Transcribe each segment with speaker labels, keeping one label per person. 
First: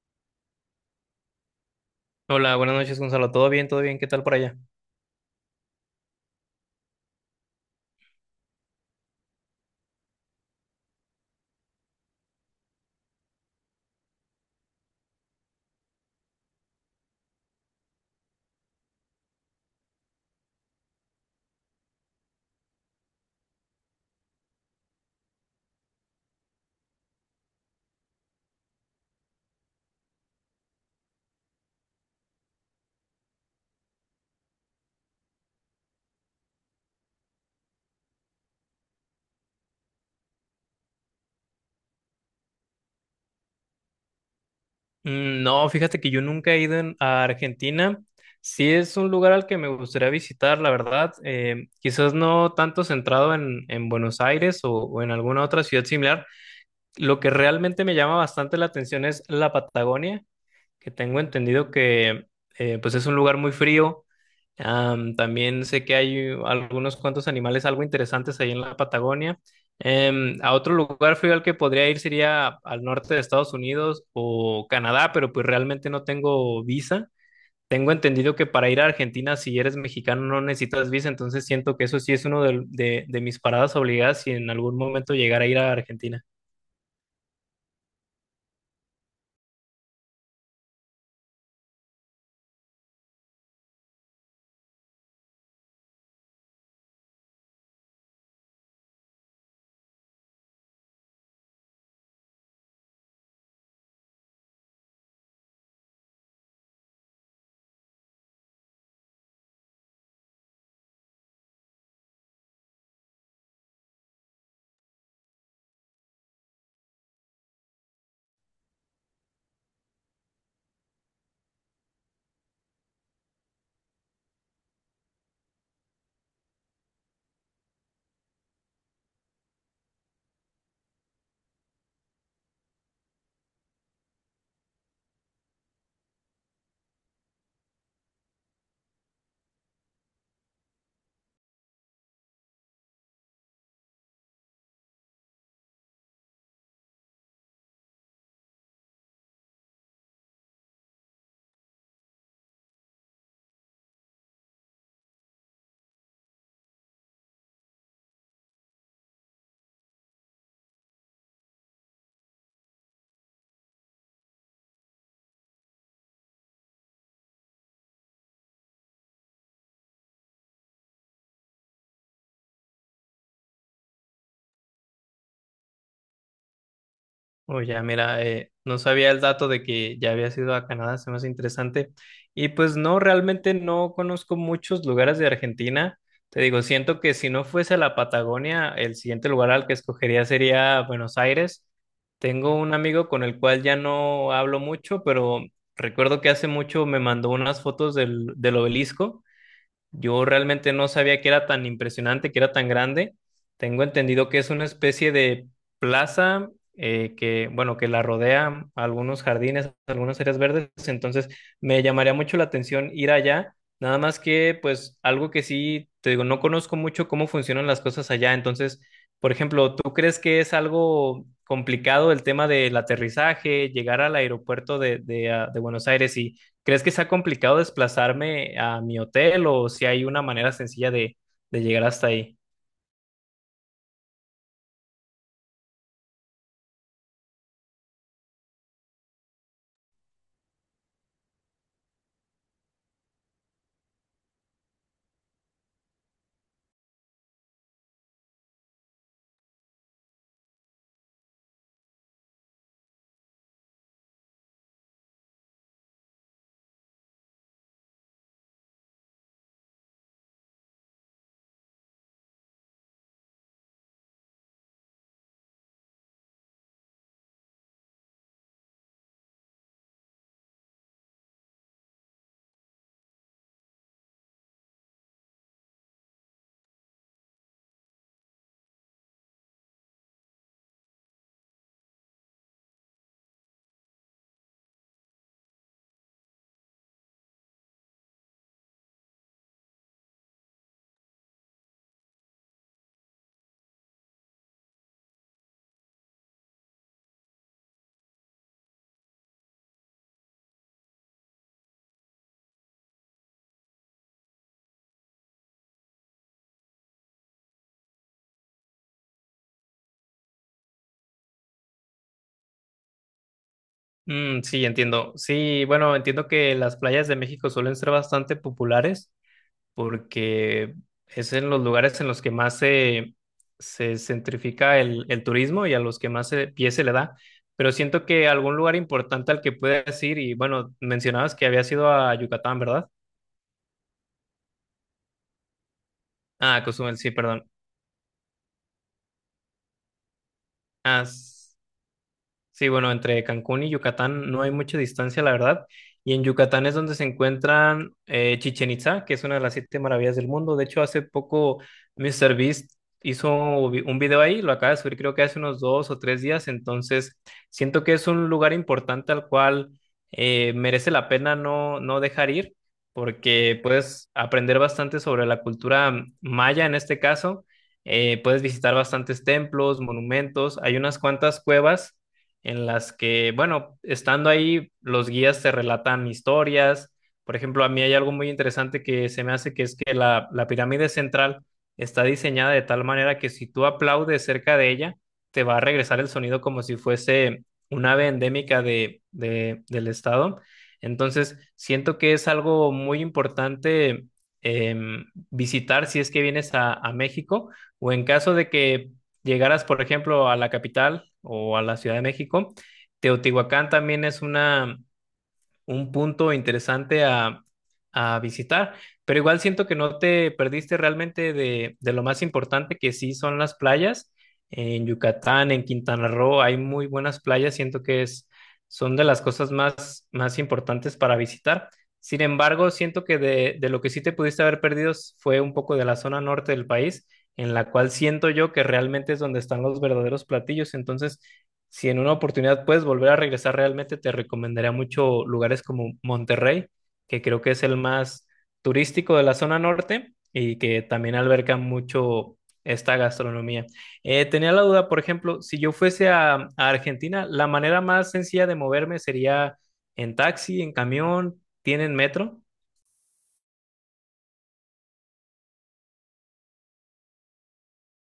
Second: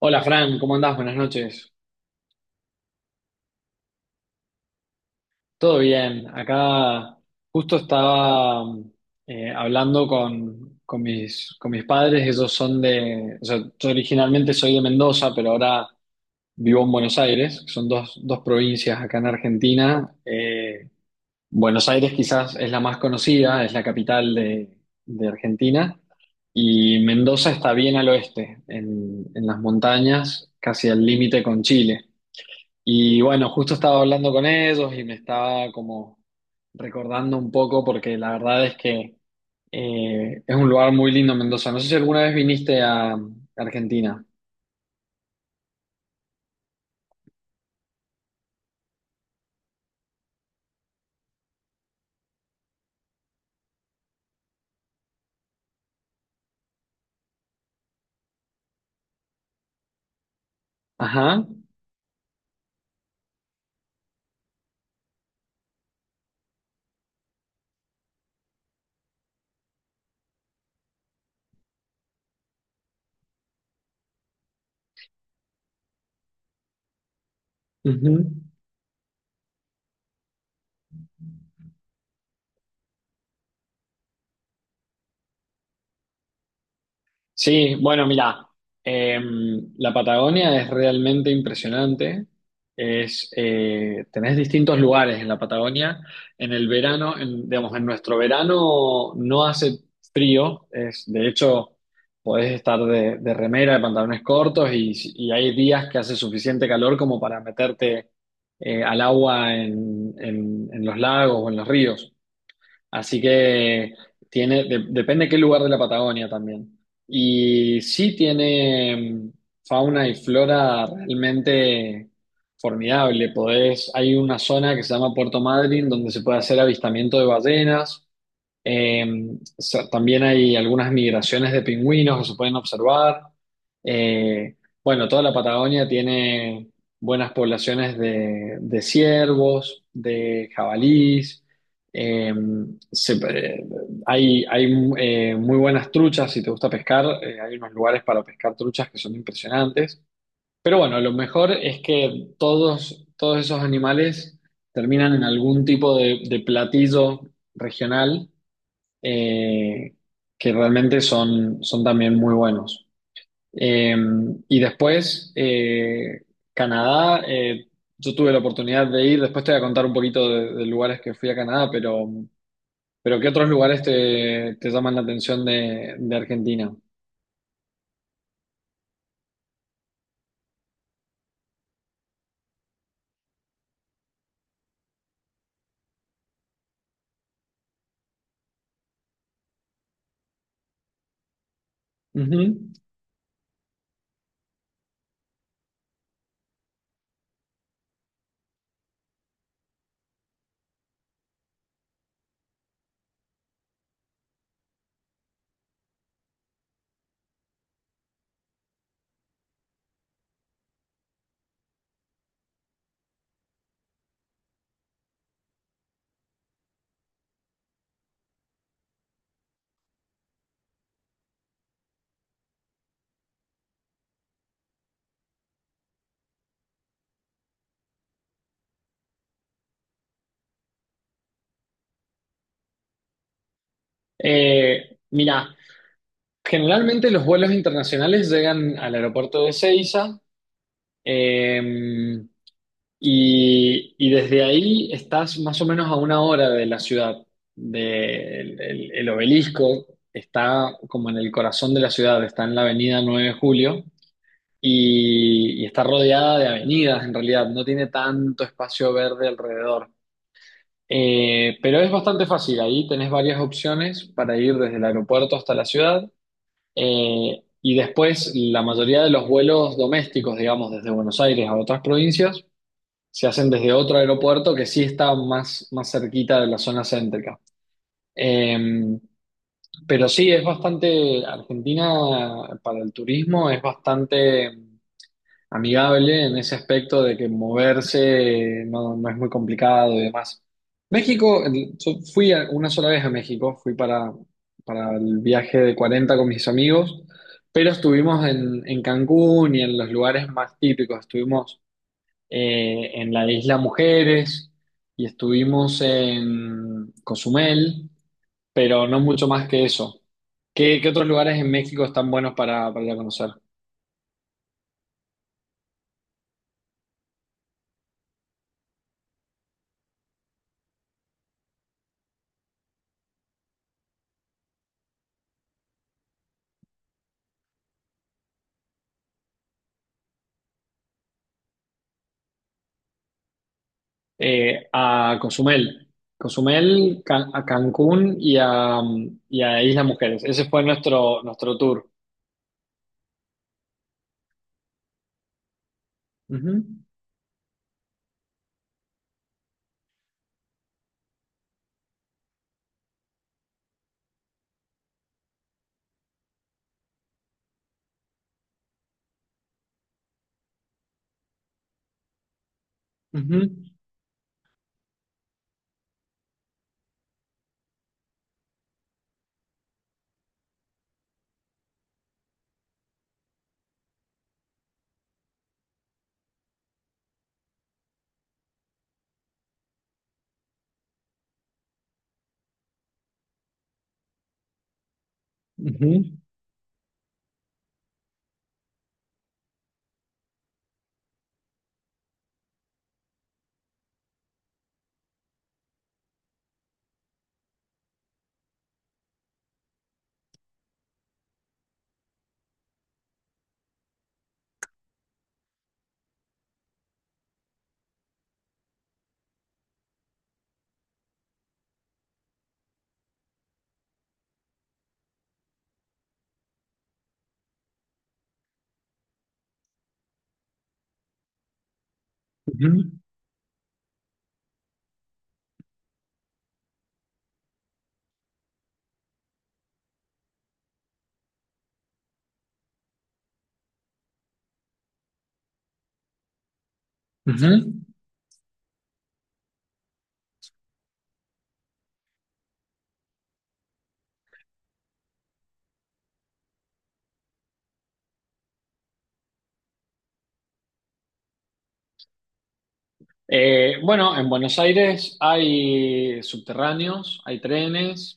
Speaker 1: Hola Fran, ¿cómo andás? Buenas noches.
Speaker 2: Hola, buenas noches, Gonzalo. ¿Todo bien? ¿Todo bien? ¿Qué tal por allá?
Speaker 1: ¿Todo bien? Acá justo estaba hablando con mis padres, ellos son de, o sea, yo originalmente soy de Mendoza, pero ahora vivo en Buenos Aires, que son dos provincias acá en Argentina. Buenos Aires quizás es la más conocida, es la capital de Argentina, y Mendoza está bien al oeste, en las montañas, casi al límite con Chile. Y bueno, justo estaba hablando con ellos y me estaba como recordando un poco porque la verdad es que es un lugar muy lindo Mendoza. No sé si alguna vez viniste a Argentina.
Speaker 2: Mm, no, fíjate que yo nunca he ido a Argentina. Sí es un lugar al que me gustaría visitar, la verdad. Quizás no tanto centrado en Buenos Aires o en alguna otra ciudad similar. Lo que realmente me llama bastante la atención es la Patagonia, que tengo
Speaker 1: Ajá.
Speaker 2: entendido que pues es un lugar muy frío. Am, también sé que hay algunos cuantos animales algo interesantes ahí en la Patagonia. A otro lugar frío al que podría ir sería al norte de Estados Unidos o Canadá, pero pues realmente no tengo visa. Tengo
Speaker 1: Ujú.
Speaker 2: entendido que para ir a Argentina, si eres mexicano, no necesitas visa, entonces siento que eso sí es uno de mis paradas obligadas si en algún momento llegara a ir a Argentina.
Speaker 1: Sí, bueno, mira, la Patagonia es realmente impresionante. Es, tenés distintos lugares en la Patagonia. En el verano, en, digamos, en nuestro verano no hace frío. Es, de hecho, podés estar de remera, de pantalones cortos y hay días que hace suficiente calor como para meterte al agua en los lagos o en los ríos. Así que tiene, depende de qué lugar de la Patagonia también. Y sí tiene fauna y flora realmente formidable. Podés, hay una zona que se llama Puerto Madryn donde se puede hacer avistamiento de ballenas. Eh, También hay algunas migraciones de pingüinos que se pueden observar. Eh, bueno, toda la Patagonia tiene buenas poblaciones de ciervos, de jabalís. Eh, se- eh, hay muy buenas truchas, si te gusta pescar, hay unos lugares para pescar truchas que son impresionantes. Pero bueno, lo mejor es que todos esos animales terminan en algún tipo de platillo regional eh, que realmente son, son también muy buenos. Eh, y después, Canadá, yo tuve la oportunidad de ir, después te voy a contar un poquito de lugares que fui a Canadá, pero ¿qué otros lugares te llaman la atención de Argentina?
Speaker 2: Oh, ya, mira, no sabía el dato de que ya había ido a Canadá, se me hace interesante. Y pues no, realmente no conozco muchos lugares de Argentina. Te digo, siento que si no fuese la Patagonia, el siguiente lugar al que escogería sería Buenos Aires. Tengo
Speaker 1: Ujú.
Speaker 2: un amigo con el cual ya no hablo mucho, pero recuerdo que hace mucho me mandó unas fotos del obelisco. Yo realmente no sabía que era tan impresionante, que era tan grande. Tengo entendido que es una especie de plaza que, bueno, que la rodea algunos jardines, algunas áreas verdes. Entonces, me llamaría mucho la atención ir allá. Nada más que, pues, algo que sí, te digo, no conozco mucho cómo funcionan las cosas allá. Entonces, por ejemplo, ¿tú crees que es algo complicado el tema del aterrizaje, llegar al aeropuerto de Buenos Aires y ¿crees que sea complicado desplazarme a mi hotel o si hay una manera sencilla de llegar hasta ahí?
Speaker 1: Mira, generalmente los vuelos internacionales llegan al aeropuerto de Ezeiza. eh, y desde ahí estás más o menos a una hora de la ciudad. El obelisco está como en el corazón de la ciudad, está en la avenida 9 de Julio y está rodeada de avenidas en realidad, no tiene tanto espacio verde alrededor. Pero es bastante fácil, ahí tenés varias opciones para ir desde el aeropuerto hasta la ciudad. Y después la mayoría de los vuelos domésticos, digamos, desde Buenos Aires a otras provincias, se hacen desde otro aeropuerto que sí está más, más cerquita de la zona céntrica. Eh, pero sí, es bastante, Argentina para el turismo es bastante amigable en ese aspecto de que moverse no, no es muy complicado y demás. México, yo fui una sola vez a México, fui para el viaje de 40 con mis amigos, pero estuvimos en Cancún y en los lugares más típicos, estuvimos en la isla Mujeres y estuvimos en Cozumel, pero no mucho más que eso. ¿Qué, qué otros lugares en México están buenos para ir a conocer?
Speaker 2: Mm, sí, entiendo. Sí, bueno, entiendo que las playas de México suelen ser bastante populares porque es en los lugares en los que más se centrifica el turismo y a los que más pie se le da. Pero siento que algún lugar importante al que puedas ir, y bueno, mencionabas que habías ido a Yucatán, ¿verdad?
Speaker 1: Eh, a Cozumel,
Speaker 2: Ah, Cozumel, sí,
Speaker 1: A
Speaker 2: perdón.
Speaker 1: Cancún y a Isla Mujeres. Ese fue
Speaker 2: Ah,
Speaker 1: nuestro, nuestro tour.
Speaker 2: sí, bueno, entre Cancún y Yucatán no hay mucha distancia, la verdad. Y en Yucatán es
Speaker 1: Ujú,
Speaker 2: donde se encuentran Chichén Itzá, que es una de las siete maravillas del mundo. De hecho, hace poco míster Beast un video ahí, lo acaba de subir creo que hace unos 2 o 3 días. Entonces, siento que es un lugar importante al cual merece la pena no, no dejar ir,
Speaker 1: ujú,
Speaker 2: porque puedes aprender bastante sobre la cultura maya en este caso. Puedes visitar bastantes templos, monumentos, hay unas cuantas cuevas en las que, bueno, estando ahí, los guías te relatan historias. Por ejemplo, a mí hay algo muy interesante que se me hace, que es que la pirámide central está diseñada de tal manera que si tú aplaudes cerca de ella, te va a regresar el
Speaker 1: ujú,
Speaker 2: sonido como si fuese un ave endémica del estado. Entonces, siento que es algo muy importante visitar si es que vienes a México o en caso de que llegaras, por ejemplo, a la capital o a la Ciudad de México. Teotihuacán también es una, un punto interesante a visitar, pero igual siento que no te perdiste realmente de lo más importante que sí son las playas. En Yucatán, en Quintana Roo, hay muy buenas playas, siento que es, son de las cosas más, más importantes para visitar. Sin embargo,
Speaker 1: ujú,
Speaker 2: siento que de lo que sí te pudiste haber perdido fue un poco de la zona norte del país, en la cual siento yo que realmente es donde están los verdaderos platillos. Entonces, si en una oportunidad puedes volver a regresar realmente, te recomendaría mucho lugares como Monterrey, que creo que es el
Speaker 1: ujú.
Speaker 2: más turístico de la zona norte y que también alberga mucho esta gastronomía. Tenía la duda, por ejemplo, si yo fuese a Argentina, la manera más sencilla de moverme sería en taxi, en camión, ¿tienen metro?
Speaker 1: Bueno, en Buenos Aires hay subterráneos, hay trenes.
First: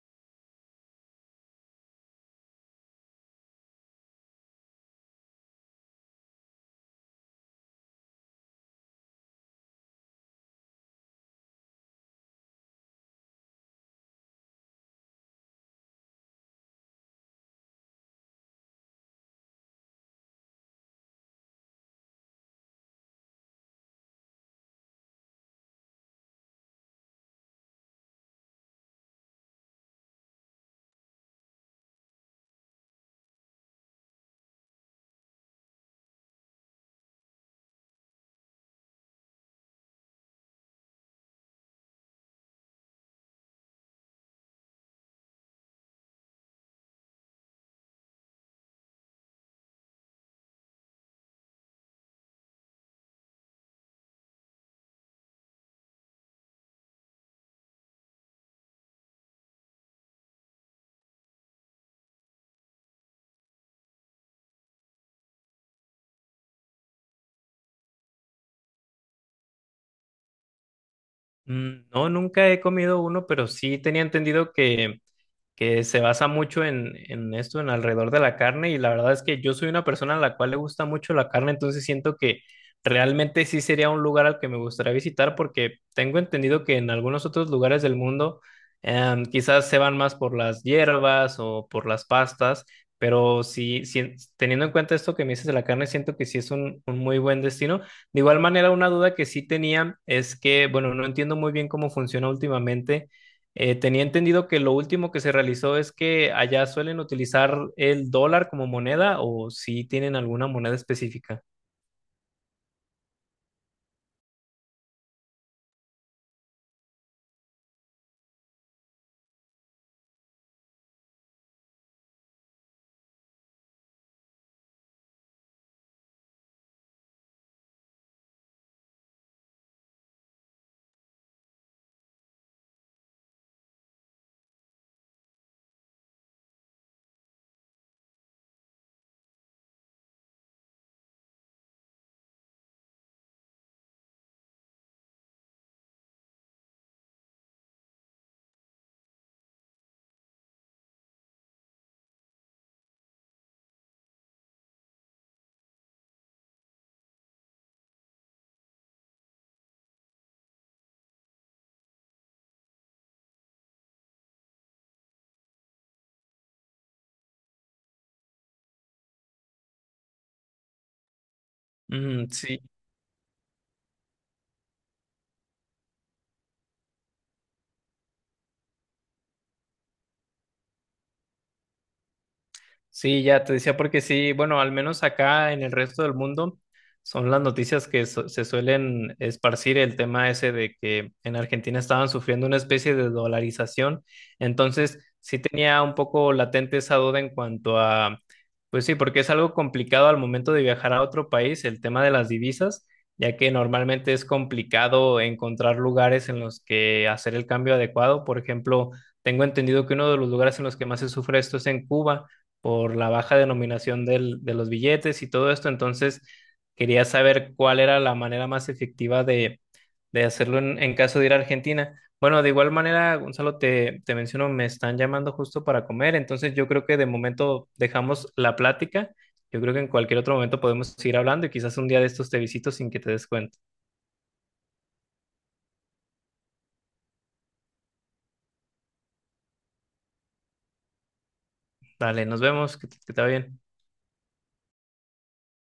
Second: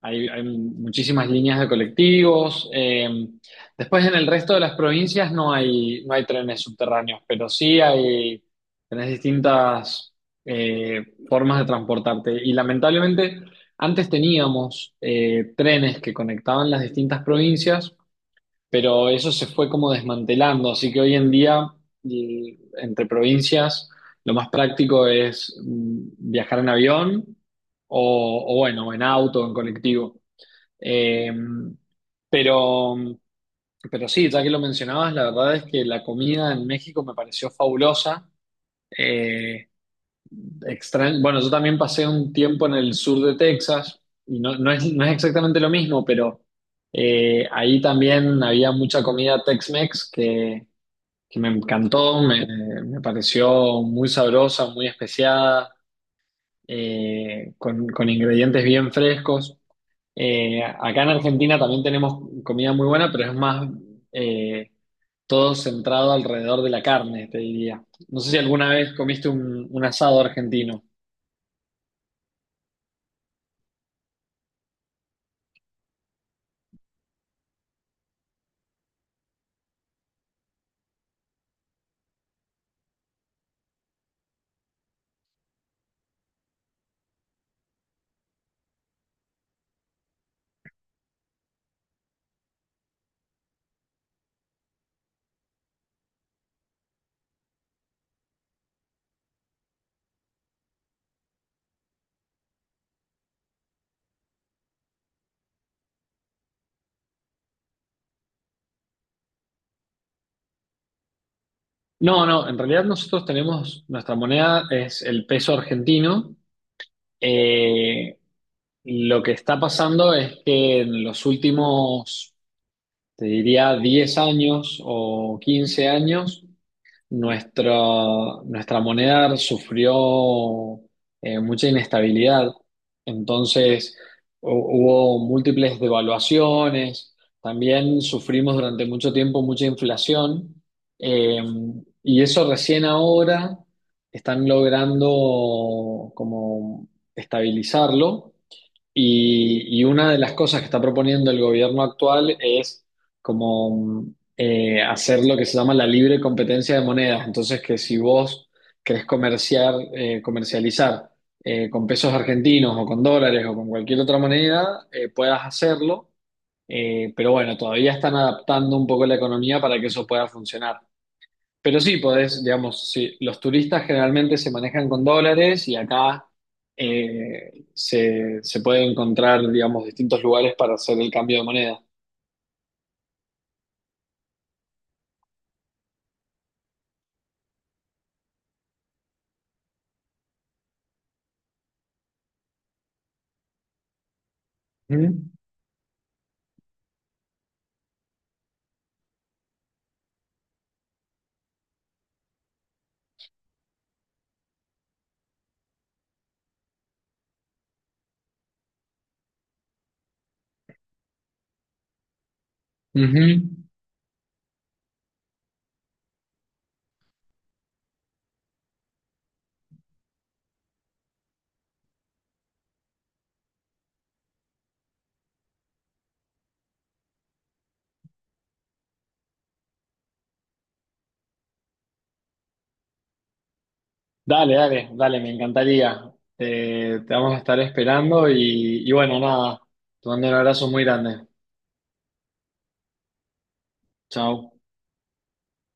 Speaker 1: Hay muchísimas líneas de colectivos. Después en el resto de las provincias no hay, no hay trenes subterráneos, pero sí hay, tenés distintas formas de transportarte. Y lamentablemente antes teníamos trenes que conectaban las distintas provincias, pero eso se fue como desmantelando. Así que hoy en día y entre provincias lo más práctico es viajar en avión o bueno, en auto, en colectivo. Eh, pero, pero sí, ya que lo mencionabas, la verdad es que la comida en México me pareció fabulosa. Eh, bueno, yo también pasé un tiempo en el sur de Texas y no, no es, no es exactamente lo mismo, pero ahí también había mucha comida Tex-Mex que me encantó, me pareció muy sabrosa, muy especiada, con ingredientes bien frescos. Acá en Argentina también tenemos comida muy buena, pero es más eh, todo centrado alrededor de la carne, te diría. No sé si alguna vez comiste un asado argentino.
Speaker 2: Mm, no, nunca he comido uno, pero sí tenía entendido que se basa mucho en esto, en alrededor de la carne, y la verdad es que yo soy una persona a la cual le gusta mucho la carne, entonces siento que realmente sí sería un lugar al que me gustaría visitar porque tengo entendido que en algunos otros lugares del mundo quizás se van más por las hierbas o por las pastas, pero sí, sí, teniendo en cuenta esto que me dices de la carne, siento que sí es un muy buen destino. De igual manera, una duda que sí tenía es que, bueno, no entiendo muy bien cómo funciona últimamente. Eh, tenía entendido que lo último que se realizó es que allá suelen utilizar el dólar como moneda o si tienen alguna moneda específica.
Speaker 1: No, no, en realidad nosotros tenemos, nuestra moneda es el peso argentino. Eh, lo que está pasando es que en los últimos, te diría, 10 años o 15 años, nuestra moneda sufrió mucha inestabilidad, entonces hubo múltiples devaluaciones, también sufrimos durante mucho tiempo mucha inflación, eh, y eso recién ahora están logrando como estabilizarlo y una de las cosas que está proponiendo el gobierno actual es como hacer lo que se llama la libre competencia de monedas. Entonces, que si vos querés comerciar, comercializar con pesos argentinos o con dólares o con cualquier otra moneda, puedas hacerlo. Pero bueno, todavía están adaptando un poco la economía para que eso pueda funcionar. Pero sí,
Speaker 2: Mm,
Speaker 1: podés,
Speaker 2: sí.
Speaker 1: digamos, sí, los turistas generalmente se manejan con dólares y acá se puede encontrar, digamos, distintos lugares para hacer el cambio de moneda.
Speaker 2: Sí, ya te decía porque sí, bueno, al menos acá en el resto del mundo son las noticias que se suelen esparcir, el tema ese de que en Argentina estaban sufriendo una especie de dolarización. Entonces,
Speaker 1: Ujú,
Speaker 2: sí tenía un poco latente esa duda en cuanto a, pues sí, porque es algo complicado al momento de viajar a otro país, el tema de las divisas, ya que normalmente es complicado encontrar lugares en los que hacer el cambio adecuado. Por ejemplo, tengo entendido que uno de los lugares en los que más se sufre esto es en Cuba por la
Speaker 1: ujú.
Speaker 2: baja denominación de los billetes y todo esto. Entonces, quería saber cuál era la manera más efectiva de hacerlo en caso de ir a Argentina. Bueno, de igual manera, Gonzalo, te menciono, me están llamando justo para comer, entonces yo creo que de momento dejamos la plática. Yo creo que en cualquier otro momento podemos seguir hablando y quizás un día de estos te visito sin que te des cuenta.
Speaker 1: Dale, dale, dale, me encantaría. Te vamos a estar esperando y bueno, nada, te mando un abrazo muy grande.
Speaker 2: Dale, nos vemos, que, que te va bien.
Speaker 1: Chao.